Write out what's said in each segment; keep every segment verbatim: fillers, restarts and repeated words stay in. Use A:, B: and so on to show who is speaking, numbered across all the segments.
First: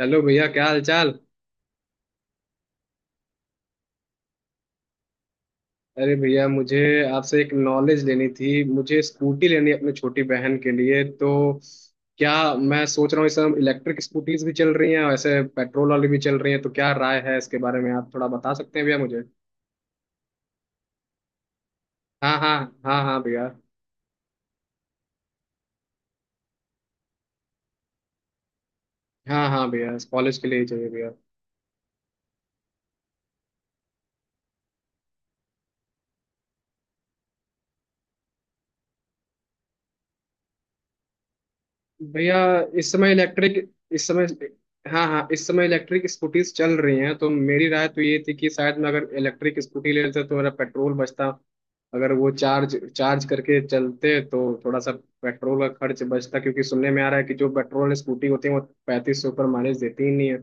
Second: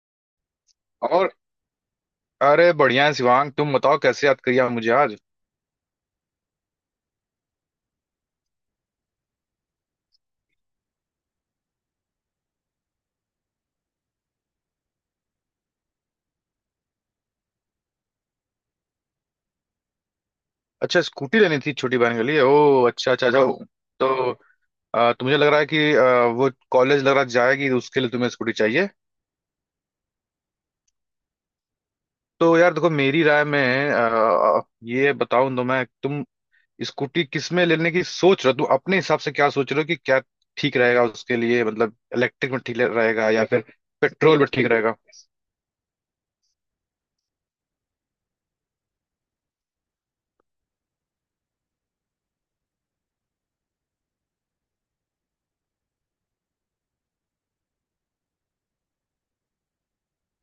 A: Hello भैया, क्या हाल चाल।
B: और अरे बढ़िया है शिवांग। तुम बताओ, कैसे याद करिए मुझे आज?
A: अरे भैया, मुझे आपसे एक नॉलेज लेनी थी। मुझे स्कूटी लेनी है अपनी छोटी बहन के लिए। तो क्या, मैं सोच रहा हूँ इस समय इलेक्ट्रिक स्कूटीज भी चल रही हैं, वैसे पेट्रोल वाली भी चल रही हैं, तो क्या राय है इसके बारे में? आप थोड़ा बता सकते हैं भैया मुझे?
B: अच्छा, स्कूटी लेनी थी छोटी बहन के
A: हाँ
B: लिए।
A: हाँ।
B: ओ
A: हाँ
B: अच्छा
A: हाँ
B: अच्छा,
A: भैया।
B: जाओ। तो अ, तुम्हें लग रहा है कि अ, वो कॉलेज लग रहा है जाएगी तो उसके लिए तुम्हें स्कूटी चाहिए।
A: हाँ हाँ भैया, कॉलेज के लिए ही चाहिए भैया।
B: तो यार देखो, मेरी राय में अ, ये बताऊं तो मैं तुम स्कूटी किस में लेने की सोच रहे हो, तुम अपने हिसाब से क्या सोच रहे हो कि क्या ठीक रहेगा उसके लिए, मतलब
A: भैया,
B: इलेक्ट्रिक में ठीक
A: इस समय
B: रहेगा या
A: इलेक्ट्रिक,
B: फिर
A: इस समय
B: पेट्रोल में ठीक रहेगा।
A: हाँ हाँ इस समय इलेक्ट्रिक स्कूटीज चल रही हैं, तो मेरी राय तो ये थी कि शायद मैं अगर इलेक्ट्रिक स्कूटी ले लेता तो मेरा पेट्रोल बचता। अगर वो चार्ज चार्ज करके चलते तो थोड़ा सा पेट्रोल का खर्च बचता, क्योंकि सुनने में आ रहा है कि जो पेट्रोल स्कूटी होती है वो पैंतीस सौ पर माइलेज देती ही नहीं है।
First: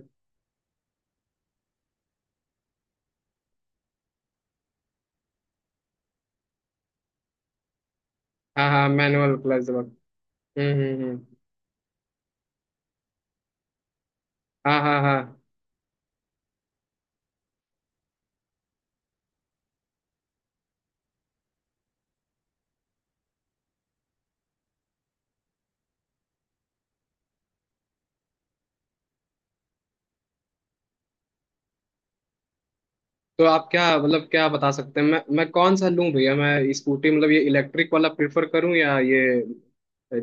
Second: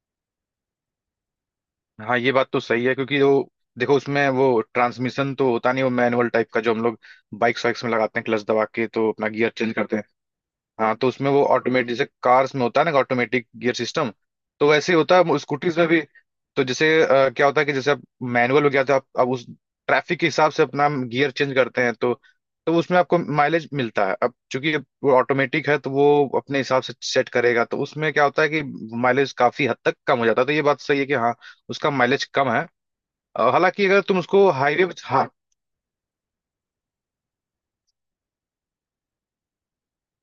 B: हाँ, ये बात तो सही है, क्योंकि वो देखो, उसमें वो ट्रांसमिशन तो होता नहीं, वो मैनुअल टाइप का, जो हम लोग बाइक्स वाइक्स में लगाते हैं क्लच दबा
A: हाँ
B: के
A: हाँ,
B: तो अपना
A: manual
B: gear
A: plus.
B: Change
A: hmm.
B: करते। हाँ,
A: हम्म
B: तो
A: हम्म।
B: उसमें वो ऑटोमेटिक, जैसे कार्स में होता है ना ऑटोमेटिक गियर सिस्टम, तो
A: हाँ
B: वैसे ही
A: हाँ हाँ।
B: होता है स्कूटीज में भी। तो जैसे अ, क्या होता है कि जैसे आप मैनुअल हो गया तो आप अब उस ट्रैफिक के हिसाब से अपना गियर चेंज करते हैं, तो तो उसमें आपको माइलेज मिलता है। अब चूंकि वो ऑटोमेटिक है तो वो अपने हिसाब से सेट करेगा, तो उसमें क्या होता है कि माइलेज काफी हद तक कम हो जाता है। तो ये बात सही है कि हाँ, उसका माइलेज कम है।
A: तो
B: अ,
A: आप क्या,
B: हालांकि अगर तुम
A: मतलब क्या
B: उसको
A: बता
B: हाईवे,
A: सकते हैं, मैं मैं कौन सा लूं भैया? मैं स्कूटी, मतलब ये इलेक्ट्रिक वाला प्रेफर करूं या ये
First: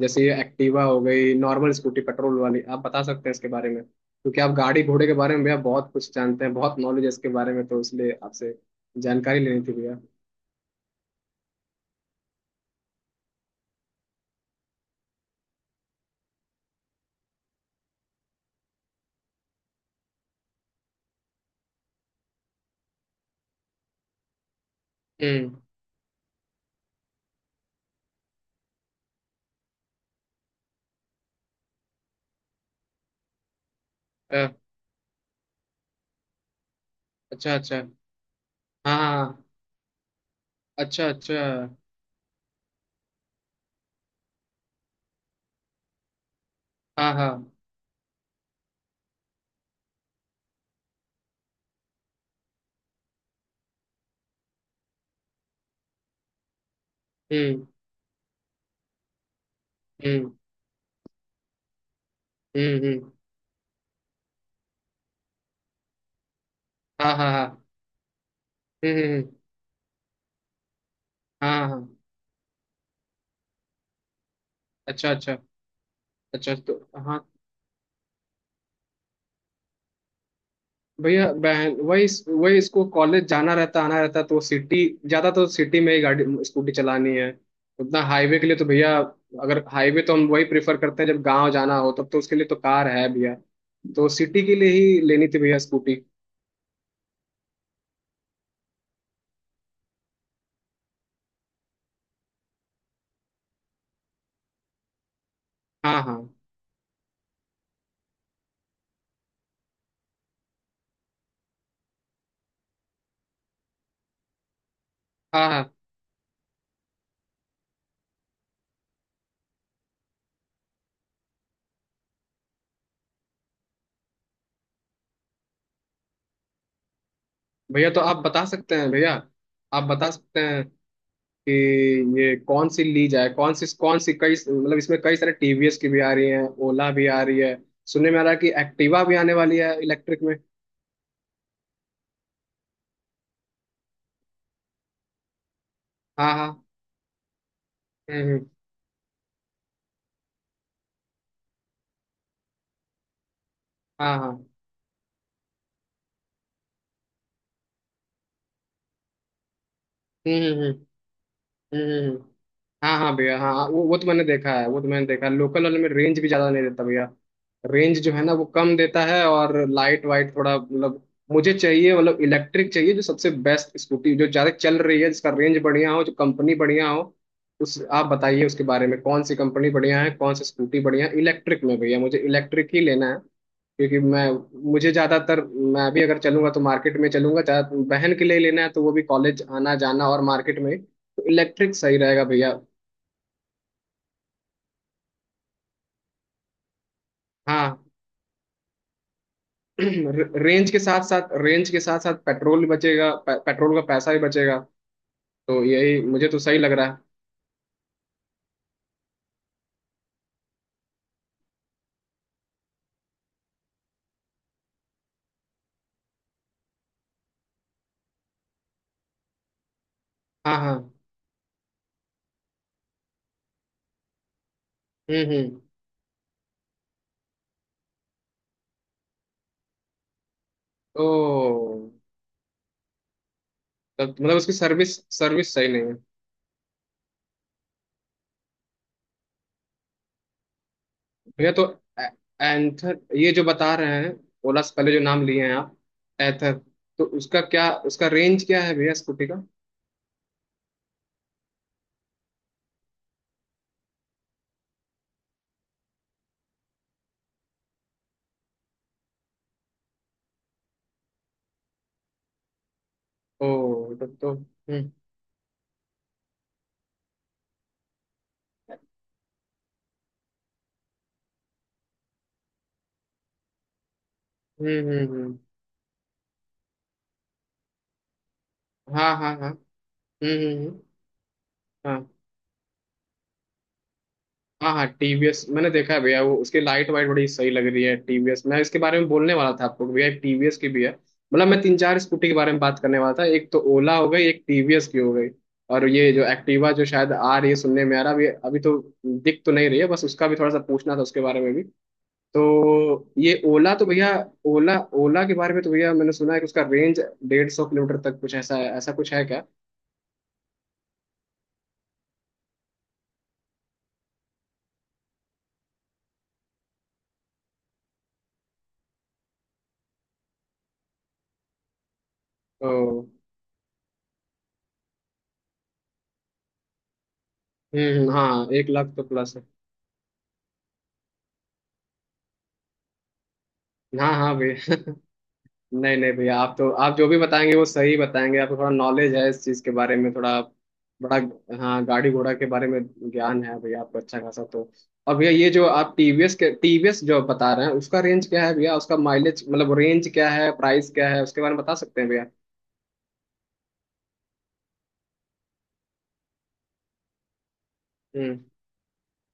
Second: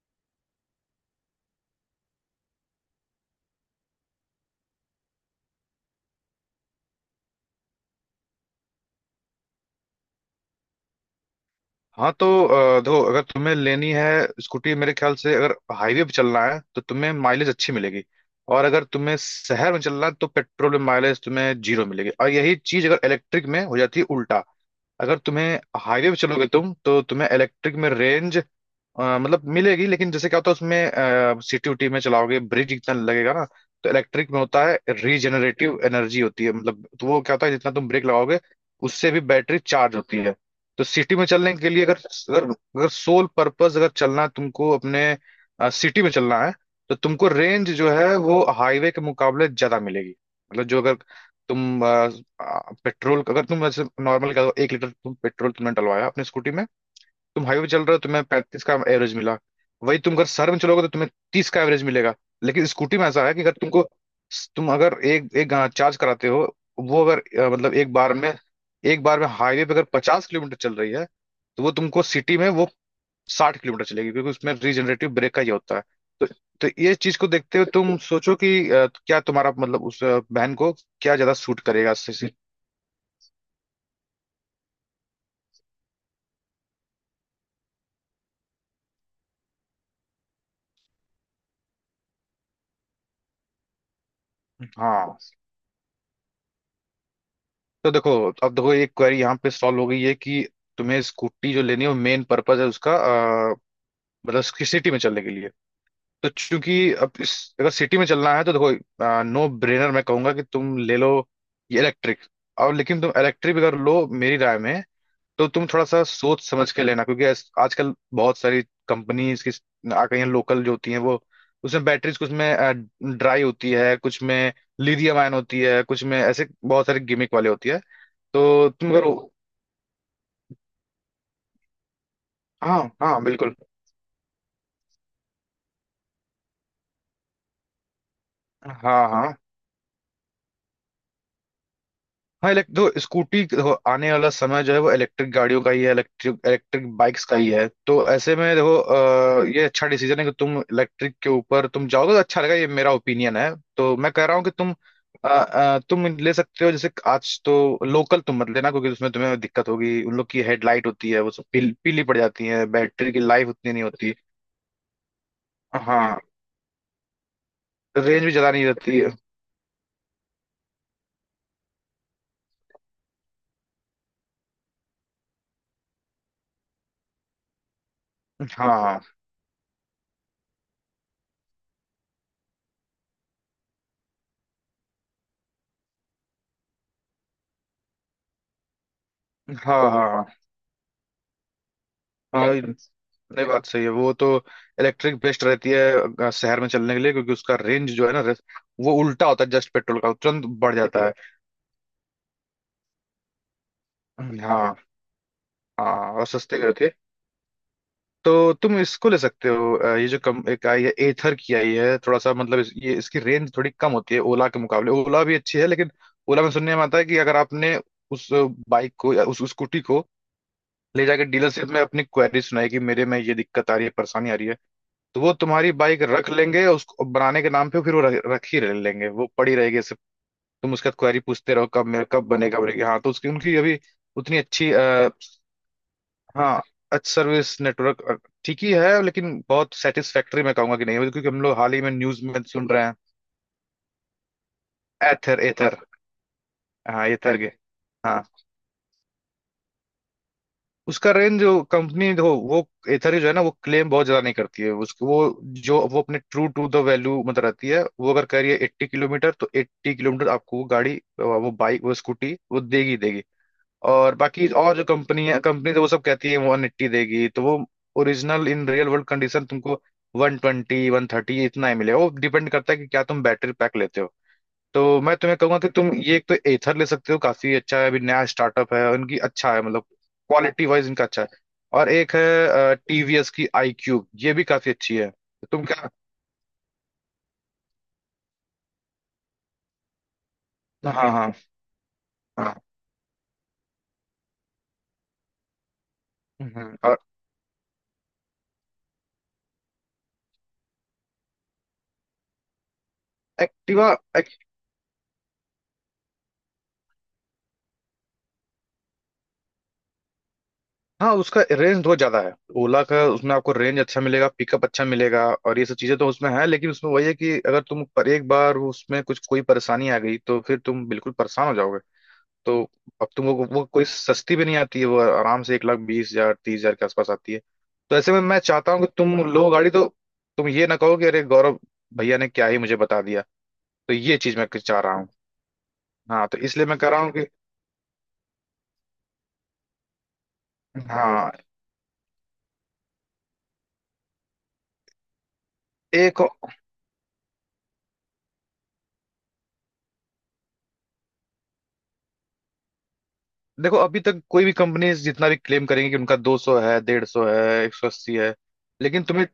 A: जैसे ये एक्टिवा हो गई नॉर्मल स्कूटी पेट्रोल वाली? आप बता सकते हैं इसके बारे में, क्योंकि आप गाड़ी घोड़े के बारे में भैया बहुत कुछ जानते हैं, बहुत नॉलेज है इसके बारे में, तो इसलिए आपसे जानकारी लेनी थी भैया।
B: हाँ, तो अ, देखो अगर तुम्हें लेनी है स्कूटी, मेरे ख्याल से अगर हाईवे पे चलना है तो तुम्हें माइलेज अच्छी मिलेगी, और अगर तुम्हें शहर में चलना है तो पेट्रोल में माइलेज तुम्हें जीरो मिलेगी, और यही चीज अगर इलेक्ट्रिक में हो जाती है उल्टा। अगर तुम्हें
A: हम्म।
B: हाईवे पे चलोगे तुम, तो तुम्हें इलेक्ट्रिक में रेंज अ, मतलब मिलेगी, लेकिन जैसे क्या होता है उसमें सिटी उटी में चलाओगे ब्रिज इतना लगेगा ना, तो इलेक्ट्रिक में
A: अ,
B: होता है रीजनरेटिव एनर्जी होती है मतलब, तो वो क्या होता है
A: अच्छा
B: जितना
A: अच्छा।
B: तुम ब्रेक लगाओगे
A: हाँ
B: उससे भी
A: हाँ।
B: बैटरी चार्ज होती है। तो
A: अच्छा
B: सिटी में
A: अच्छा।
B: चलने के लिए अगर अगर, अगर सोल पर्पस अगर चलना है तुमको अपने सिटी में चलना है, तो
A: हाँ हाँ।
B: तुमको रेंज जो है वो हाईवे के मुकाबले ज्यादा मिलेगी। मतलब जो अगर तुम पेट्रोल, अगर तुम वैसे नॉर्मल एक लीटर तुम पेट्रोल तुमने डलवाया अपने स्कूटी में, तुम
A: हम्म
B: हाईवे चल रहे हो तुम्हें पैंतीस का एवरेज मिला, वही तुम अगर
A: हम्म।
B: शहर में चलोगे तो तुम्हें तीस का एवरेज मिलेगा। लेकिन
A: हम्म
B: स्कूटी में
A: हम्म।
B: ऐसा है कि अगर तुमको, तुम अगर एक एक चार्ज कराते हो वो
A: हाँ
B: अगर
A: हाँ
B: अ,
A: हाँ।
B: मतलब एक बार में एक
A: हम्म
B: बार में
A: हम्म,
B: हाईवे पे अगर पचास किलोमीटर चल रही है तो
A: हाँ
B: वो
A: हाँ।
B: तुमको सिटी में वो साठ किलोमीटर चलेगी, क्योंकि उसमें रीजनरेटिव
A: अच्छा
B: ब्रेक
A: अच्छा।
B: का ये होता है। तो
A: अच्छा
B: तो
A: तो
B: ये चीज
A: हाँ
B: को देखते हुए तुम सोचो कि अ, क्या तुम्हारा मतलब उस अ, बहन को क्या
A: भैया,
B: ज्यादा सूट
A: बहन,
B: करेगा
A: वही
B: इससे-
A: वही इसको कॉलेज जाना रहता आना रहता, तो सिटी ज्यादा, तो सिटी में ही गाड़ी स्कूटी चलानी है, उतना हाईवे के लिए तो भैया, अगर हाईवे तो हम वही प्रेफर करते हैं जब गांव जाना हो, तब तो उसके लिए तो कार है भैया, तो सिटी के लिए ही
B: हाँ,
A: लेनी थी भैया स्कूटी।
B: तो देखो, अब देखो, ये क्वेरी यहाँ पे सॉल्व हो गई है कि तुम्हें स्कूटी जो लेनी है वो मेन पर्पज है उसका अ, मतलब कि सिटी में चलने के लिए।
A: हाँ हाँ
B: तो चूंकि अब इस, अगर सिटी में चलना है तो देखो, नो ब्रेनर मैं कहूंगा कि तुम ले लो ये इलेक्ट्रिक। और लेकिन तुम इलेक्ट्रिक अगर लो मेरी राय में, तो
A: हाँ
B: तुम
A: हाँ
B: थोड़ा सा सोच समझ के लेना, क्योंकि आज- आजकल बहुत सारी कंपनीज की आ गई हैं लोकल जो होती हैं, वो उसमें बैटरीज कुछ में ड्राई होती है, कुछ में लिथियम आयन होती है, कुछ में ऐसे बहुत सारे गिमिक वाले होती है।
A: भैया। तो आप बता
B: तो
A: सकते हैं
B: तुम
A: भैया,
B: करो,
A: आप बता सकते हैं कि ये कौन
B: हाँ
A: सी ली
B: हाँ
A: जाए, कौन
B: बिल्कुल,
A: सी कौन सी, कई मतलब इसमें कई सारे टीवीएस की भी आ रही है, ओला भी आ रही है, सुनने में आ रहा है कि एक्टिवा
B: हाँ
A: भी आने
B: हाँ,
A: वाली है इलेक्ट्रिक में।
B: हाँ इलेक्ट दो स्कूटी देखो, आने वाला समय जो है वो इलेक्ट्रिक गाड़ियों का ही है,
A: हाँ
B: इलेक्ट्रिक
A: हाँ।
B: इलेक्ट्रिक बाइक्स का ही है। तो ऐसे
A: हम्म,
B: में देखो अ, ये अच्छा डिसीजन है कि तुम इलेक्ट्रिक के ऊपर तुम जाओगे तो अच्छा रहेगा, ये मेरा ओपिनियन है। तो मैं
A: हाँ
B: कह रहा हूँ
A: हाँ।
B: कि तुम अ, अ, तुम ले सकते हो। जैसे आज तो लोकल तुम मत लेना, क्योंकि उसमें तुम्हें दिक्कत होगी, उन लोग की
A: हम्म हम्म
B: हेडलाइट होती है वो सब पील,
A: हम्म
B: पीली
A: हम्म,
B: पड़
A: हम्म।
B: जाती है,
A: हाँ
B: बैटरी
A: हाँ
B: की
A: भैया,
B: लाइफ
A: हाँ हाँ,
B: उतनी नहीं
A: वो वो तो
B: होती,
A: मैंने देखा है, वो तो मैंने देखा है, लोकल वाले में रेंज
B: हाँ,
A: भी ज्यादा नहीं देता भैया। रेंज जो है
B: रेंज भी
A: ना वो
B: ज्यादा नहीं
A: कम
B: रहती
A: देता
B: है।
A: है, और लाइट वाइट थोड़ा मतलब मुझे चाहिए, मतलब इलेक्ट्रिक चाहिए जो सबसे बेस्ट स्कूटी जो ज्यादा चल रही है, जिसका रेंज बढ़िया हो, जो कंपनी बढ़िया हो, उस आप बताइए उसके बारे में,
B: हाँ
A: कौन सी कंपनी बढ़िया है, कौन सी स्कूटी बढ़िया है इलेक्ट्रिक में भैया, मुझे इलेक्ट्रिक ही लेना है, क्योंकि मैं, मुझे ज्यादातर, मैं भी अगर चलूंगा तो मार्केट में चलूंगा ज्यादा, बहन के लिए लेना है तो वो भी कॉलेज आना
B: हाँ हाँ
A: जाना, और
B: हाँ
A: मार्केट में तो इलेक्ट्रिक सही रहेगा
B: हाँ,
A: भैया।
B: नहीं बात सही है, वो तो इलेक्ट्रिक बेस्ट रहती है अ, शहर में चलने के लिए, क्योंकि उसका
A: हाँ।
B: रेंज जो है ना रेस- वो उल्टा होता है जस्ट, पेट्रोल का तुरंत
A: रेंज
B: बढ़
A: के साथ
B: जाता है।
A: साथ, रेंज के साथ साथ पेट्रोल भी बचेगा, पे, पेट्रोल का पैसा भी बचेगा,
B: हाँ
A: तो यही
B: हाँ, और
A: मुझे तो
B: सस्ते
A: सही
B: भी
A: लग
B: रहती
A: रहा
B: है।
A: है।
B: तो तुम इसको ले सकते हो, अ, ये जो कम एक आई है एथर की आई है, थोड़ा सा मतलब इस, ये इसकी रेंज थोड़ी कम होती है ओला के मुकाबले। ओला भी अच्छी है, लेकिन ओला में सुनने में आता है कि अगर आपने उस बाइक को या उस स्कूटी को
A: हाँ हाँ।
B: ले जाकर डीलरशिप में अपनी क्वेरी सुनाई कि मेरे में ये दिक्कत आ रही है, परेशानी आ रही है, तो
A: हम्म
B: वो
A: हम्म।
B: तुम्हारी बाइक रख लेंगे उसको बनाने के नाम पे, फिर वो रख, रख ही ले- लेंगे, वो पड़ी रहेगी ऐसे। तुम उसका क्वेरी पूछते रहो
A: तो
B: कब मेरा कब बनेगा बनेगा, हाँ तो उसकी उनकी अभी
A: तब मतलब
B: उतनी
A: उसकी
B: अच्छी
A: सर्विस,
B: आ,
A: सर्विस सही नहीं है।
B: हाँ अच्छी सर्विस नेटवर्क अ, ठीक ही है, लेकिन बहुत सेटिस्फैक्टरी मैं कहूंगा कि नहीं है, क्योंकि हम
A: भैया
B: लोग
A: तो
B: हाल ही में
A: ए-
B: न्यूज में सुन रहे हैं।
A: एंथर ये जो बता रहे हैं, ओला से पहले जो नाम
B: एथर
A: लिए हैं आप,
B: एथर,
A: एथर, तो
B: हाँ एथर
A: उसका
B: के,
A: क्या, उसका
B: हाँ।
A: रेंज क्या है भैया स्कूटी का?
B: उसका रेंज जो कंपनी हो वो, एथर जो है ना वो क्लेम बहुत ज्यादा नहीं करती है, उसको वो जो वो अपने ट्रू टू द वैल्यू मतलब रहती है, वो अगर कह रही है एट्टी किलोमीटर तो एट्टी किलोमीटर आपको वो गाड़ी वो बाइक वो स्कूटी वो देगी देगी।
A: ओ,
B: और
A: तब तो।
B: बाकी और जो
A: हम्म
B: कंपनी है कंपनी तो वो सब कहती है वन एट्टी देगी, तो वो original in real world condition तुमको वन ट्वेंटी वन थर्टी इतना ही मिलेगा। वो डिपेंड करता है कि क्या तुम बैटरी पैक लेते हो।
A: हम्म
B: तो
A: हम्म
B: मैं तुम्हें
A: हम्म,
B: कहूंगा कि तुम ये एक तो एथर ले सकते हो, काफी अच्छा है, अभी नया स्टार्टअप है
A: हाँ
B: उनकी,
A: हाँ हाँ।
B: अच्छा है मतलब
A: hmm hmm
B: quality
A: hmm,
B: wise इनका अच्छा है। और
A: हाँ
B: एक है टीवीएस की आई क्यूब, ये भी काफी
A: हाँ हाँ
B: अच्छी है।
A: टीवीएस
B: तो तुम
A: मैंने
B: क्या,
A: देखा है भैया, वो उसकी लाइट वाइट बड़ी सही लग रही है, टीवीएस मैं इसके बारे में बोलने वाला था आपको कि भैया टीवीएस की भी है,
B: हाँ हाँ
A: मतलब मैं तीन चार स्कूटी के बारे
B: हाँ,
A: में बात करने वाला था, एक तो ओला हो गई, एक टीवीएस की हो गई, और ये जो एक्टिवा
B: हम्म,
A: जो
B: और
A: शायद आ रही है सुनने में आ रहा है, अभी अभी तो दिख तो नहीं रही है, बस उसका भी थोड़ा सा पूछना था उसके बारे में भी। तो ये ओला तो
B: एक्टिवा,
A: भैया,
B: एक,
A: ओला, ओला के बारे में तो भैया मैंने सुना है कि उसका रेंज डेढ़ सौ किलोमीटर तक, कुछ ऐसा है, ऐसा कुछ है क्या?
B: हाँ उसका रेंज बहुत ज्यादा है ओला का, उसमें आपको रेंज अच्छा मिलेगा, पिकअप अच्छा मिलेगा और ये सब चीजें तो उसमें है, लेकिन उसमें वही है कि अगर तुम पर एक बार उसमें कुछ कोई परेशानी आ गई तो फिर तुम बिल्कुल परेशान हो जाओगे। तो
A: ओ।
B: अब तुम वो, वो कोई सस्ती भी नहीं आती है, वो आराम से एक लाख बीस हजार तीस हजार के आसपास आती है। तो
A: हम्म हम्म,
B: ऐसे में मैं
A: हाँ एक
B: चाहता हूँ
A: लाख
B: कि
A: तो
B: तुम
A: प्लस है।
B: लो गाड़ी तो तुम ये ना कहो कि अरे गौरव भैया ने क्या ही मुझे बता दिया, तो
A: हाँ
B: ये
A: हाँ
B: चीज मैं
A: भैया।
B: चाह रहा हूँ।
A: नहीं नहीं
B: हाँ,
A: भैया,
B: तो
A: आप
B: इसलिए
A: तो
B: मैं कह
A: आप
B: रहा
A: जो
B: हूँ
A: भी
B: कि
A: बताएंगे वो सही बताएंगे, आपको थोड़ा नॉलेज है इस चीज़ के बारे में, थोड़ा बड़ा,
B: हाँ,
A: हाँ गाड़ी घोड़ा के बारे में ज्ञान है भैया आपको अच्छा खासा, तो और भैया ये जो आप
B: एक
A: टीवीएस के, टीवीएस जो बता रहे हैं, उसका रेंज क्या है भैया, उसका माइलेज मतलब रेंज क्या है, प्राइस क्या है उसके बारे में बता सकते हैं भैया?
B: देखो, अभी तक कोई भी कंपनी जितना भी क्लेम करेंगे कि उनका दो सौ है, डेढ़ सौ है, एक सौ अस्सी है,
A: हम्म।
B: लेकिन तुम्हें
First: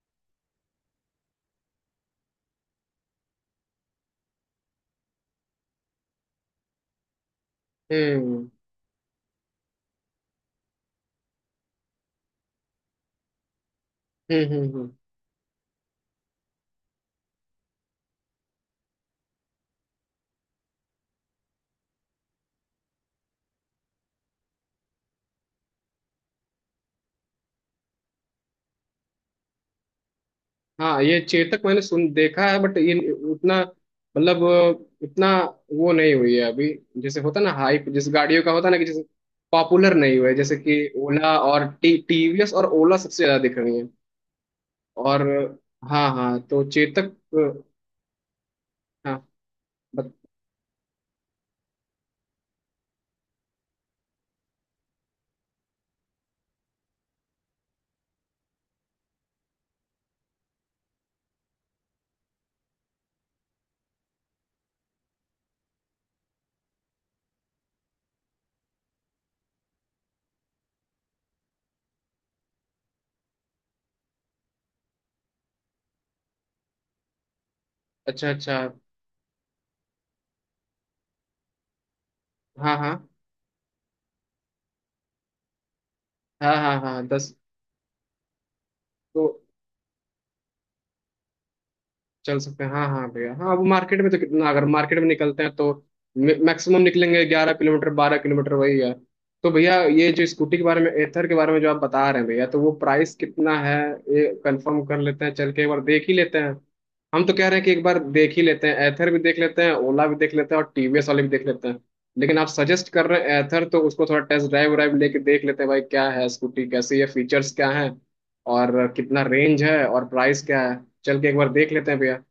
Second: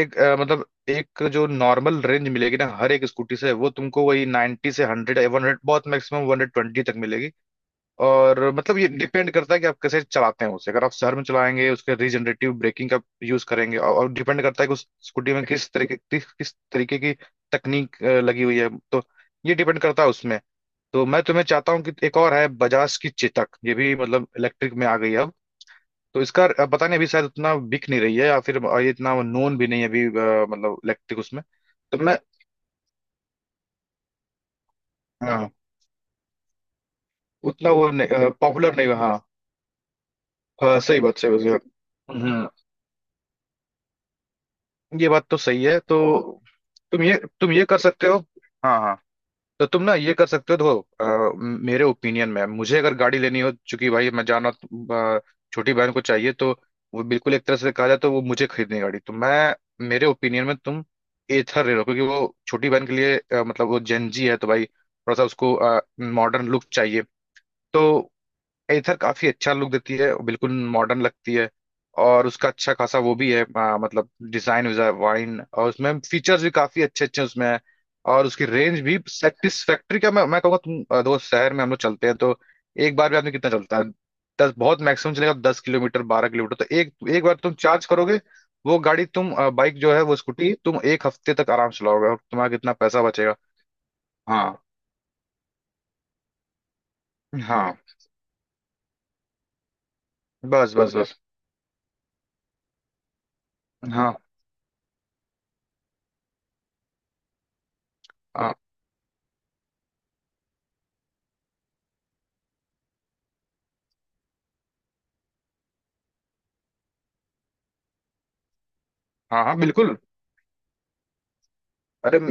B: एक अ, मतलब एक जो नॉर्मल रेंज मिलेगी ना हर एक स्कूटी से वो तुमको वही नाइंटी से हंड्रेड वन हंड्रेड, बहुत मैक्सिमम वन हंड्रेड ट्वेंटी तक मिलेगी।
A: हम्म
B: और मतलब ये डिपेंड करता है कि आप कैसे चलाते हैं उसे, अगर आप शहर में चलाएंगे उसके रीजनरेटिव ब्रेकिंग का यूज करेंगे, और, और डिपेंड
A: हम्म
B: करता है
A: हम्म
B: कि उस
A: हम्म।
B: स्कूटी में किस तरीके किस किस तरीके की तकनीक अ, लगी हुई है, तो ये डिपेंड करता है उसमें। तो मैं तुम्हें चाहता हूँ कि एक और है बजाज की चेतक, ये भी मतलब इलेक्ट्रिक में आ गई है अब। तो इसका अब पता नहीं, अभी शायद उतना बिक नहीं रही है या फिर ये इतना नोन भी नहीं है अभी अ, मतलब
A: हाँ
B: इलेक्ट्रिक
A: ये
B: उसमें।
A: चेतक मैंने
B: तो
A: सुन
B: मैं,
A: देखा है, बट ये उतना मतलब उतना
B: हाँ
A: वो नहीं हुई है अभी, जैसे होता ना
B: उतना
A: हाइप
B: वो
A: जिस
B: नहीं,
A: गाड़ियों का होता
B: पॉपुलर
A: ना कि
B: नहीं हुआ,
A: जैसे
B: हाँ,
A: पॉपुलर नहीं हुआ है, जैसे कि
B: हाँ सही बात, सही
A: ओला
B: बात, सही
A: और टी
B: बात।
A: टीवीएस, और ओला सबसे ज्यादा दिख रही है।
B: ये
A: और
B: बात तो सही है।
A: हाँ हाँ,
B: तो
A: तो
B: तुम ये
A: चेतक।
B: तुम ये कर सकते हो, हाँ हाँ,
A: हाँ।
B: तो तुम ना ये कर
A: बत-
B: सकते हो देखो, अ, मेरे ओपिनियन में मुझे अगर गाड़ी लेनी हो, चूंकि भाई मैं जाना अ, छोटी बहन को चाहिए तो वो बिल्कुल एक तरह से कहा जाए तो वो मुझे खरीदनी है गाड़ी, तो मैं मेरे ओपिनियन में तुम एथर ले लो, क्योंकि वो छोटी बहन के लिए अ, मतलब वो जेंजी है तो भाई थोड़ा सा उसको मॉडर्न लुक चाहिए। तो एथर काफी अच्छा लुक देती है, बिल्कुल मॉडर्न लगती है, और उसका अच्छा खासा वो भी है आ, मतलब डिजाइन वाइन, और उसमें फीचर्स भी काफी अच्छे अच्छे उसमें है। और
A: अच्छा
B: उसकी
A: अच्छा।
B: रेंज भी सेटिस्फैक्ट्री का मैं मैं कहूँगा। तुम आ, दोस्त शहर में हम लोग चलते हैं तो
A: हाँ
B: एक
A: हाँ
B: बार भी आदमी कितना चलता है, दस बहुत मैक्सिमम चलेगा, तो दस किलोमीटर बारह
A: हाँ
B: किलोमीटर, तो
A: हाँ
B: एक
A: हाँ
B: एक
A: दस।
B: बार तुम चार्ज करोगे वो गाड़ी,
A: तो
B: तुम बाइक जो है वो स्कूटी तुम एक हफ्ते तक आराम से चलाओगे, और
A: चल
B: तुम्हारा
A: सकते हैं,
B: कितना
A: हाँ
B: पैसा
A: हाँ भैया,
B: बचेगा।
A: हाँ अब मार्केट में तो कितना,
B: हाँ
A: अगर मार्केट में निकलते हैं तो मैक्सिमम निकलेंगे ग्यारह
B: हाँ,
A: किलोमीटर बारह किलोमीटर, वही है। तो भैया ये जो स्कूटी के
B: बस
A: बारे में,
B: बस बस,
A: एथर के बारे में जो आप बता रहे हैं भैया, तो वो प्राइस कितना है?
B: हाँ
A: ये कंफर्म कर लेते हैं, चल के एक बार देख ही लेते हैं, हम तो कह रहे हैं कि एक बार देख ही
B: हाँ
A: लेते हैं, एथर भी देख लेते हैं, ओला भी देख लेते हैं, और टीवीएस वाले भी देख लेते हैं, लेकिन आप सजेस्ट कर रहे हैं एथर, तो उसको थोड़ा टेस्ट ड्राइव वाइव लेके देख लेते हैं, भाई क्या है स्कूटी, कैसी है, फीचर्स क्या है, और कितना
B: हाँ हाँ
A: रेंज है,
B: बिल्कुल।
A: और प्राइस क्या है, चल के एक बार देख लेते हैं
B: अरे
A: भैया।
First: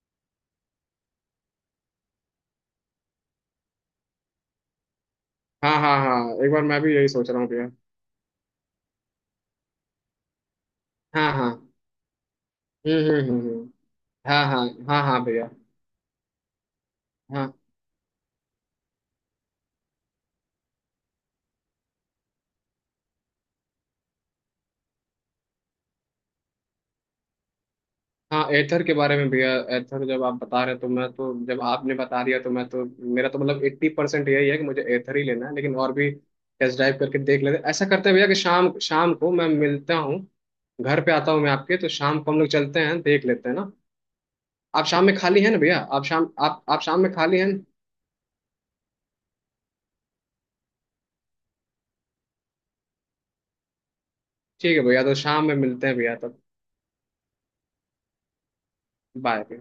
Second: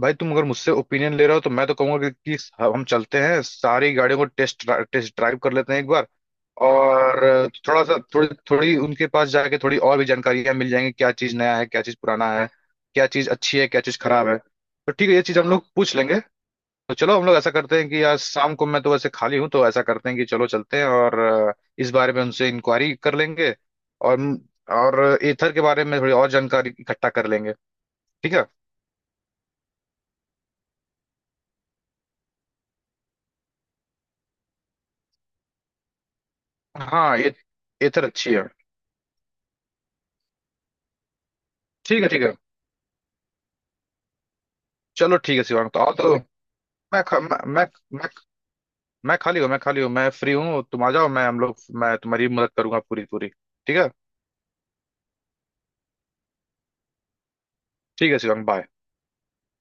B: भाई, तुम अगर मुझसे ओपिनियन ले रहे हो तो मैं तो कहूंगा कि, कि हम चलते हैं सारी गाड़ियों को टेस्ट, टेस्ट ड्राइव कर
A: हाँ
B: लेते हैं एक
A: हाँ
B: बार,
A: हाँ, एक बार मैं भी यही सोच रहा हूँ
B: और
A: भैया।
B: थोड़ा सा थोड़ी थोड़ी उनके पास जाके थोड़ी और भी जानकारियां मिल जाएंगी, क्या
A: हाँ
B: चीज नया है,
A: हाँ।
B: क्या चीज पुराना है,
A: हम्म
B: क्या
A: हम्म
B: चीज
A: हम्म
B: अच्छी है,
A: हम्म।
B: क्या चीज खराब है,
A: हाँ हाँ
B: तो
A: हाँ
B: ठीक है
A: हाँ
B: ये चीज
A: भैया।
B: हम लोग पूछ लेंगे। तो चलो हम लोग ऐसा
A: हाँ
B: करते हैं कि आज शाम को मैं तो वैसे खाली हूँ, तो ऐसा करते हैं कि चलो चलते हैं और अ, इस बारे में उनसे इंक्वायरी कर लेंगे, और और एथर के बारे में थोड़ी और जानकारी इकट्ठा कर लेंगे, ठीक
A: हाँ
B: है।
A: एथर के बारे में भैया, एथर जब आप बता रहे, तो मैं तो जब आपने बता दिया तो मैं तो, मेरा तो मतलब एट्टी परसेंट यही है कि मुझे एथर ही लेना है, लेकिन और भी टेस्ट ड्राइव
B: हाँ,
A: करके
B: ये
A: देख लेते हैं, ऐसा
B: एथर
A: करते हैं भैया कि
B: अच्छी है।
A: शाम शाम को मैं मिलता हूँ घर पे, आता हूँ मैं आपके, तो
B: ठीक है,
A: शाम
B: ठीक
A: को
B: है,
A: हम लोग चलते हैं देख लेते हैं ना। आप शाम में
B: चलो ठीक
A: खाली
B: है
A: हैं ना
B: शिवांग,
A: भैया?
B: तो आओ
A: आप
B: तो।
A: शाम, आप आप शाम
B: मैं
A: में
B: ख-
A: खाली
B: मैं
A: हैं?
B: मैं मैं, मैं खाली हूँ, मैं खाली हूँ, मैं फ्री हूँ, तुम आ जाओ, मैं हम लोग, मैं तुम्हारी मदद करूंगा पूरी पूरी, ठीक है।
A: ठीक है भैया, तो शाम में मिलते हैं भैया तब।
B: ठीक है शिवांग, बाय।
A: बाय।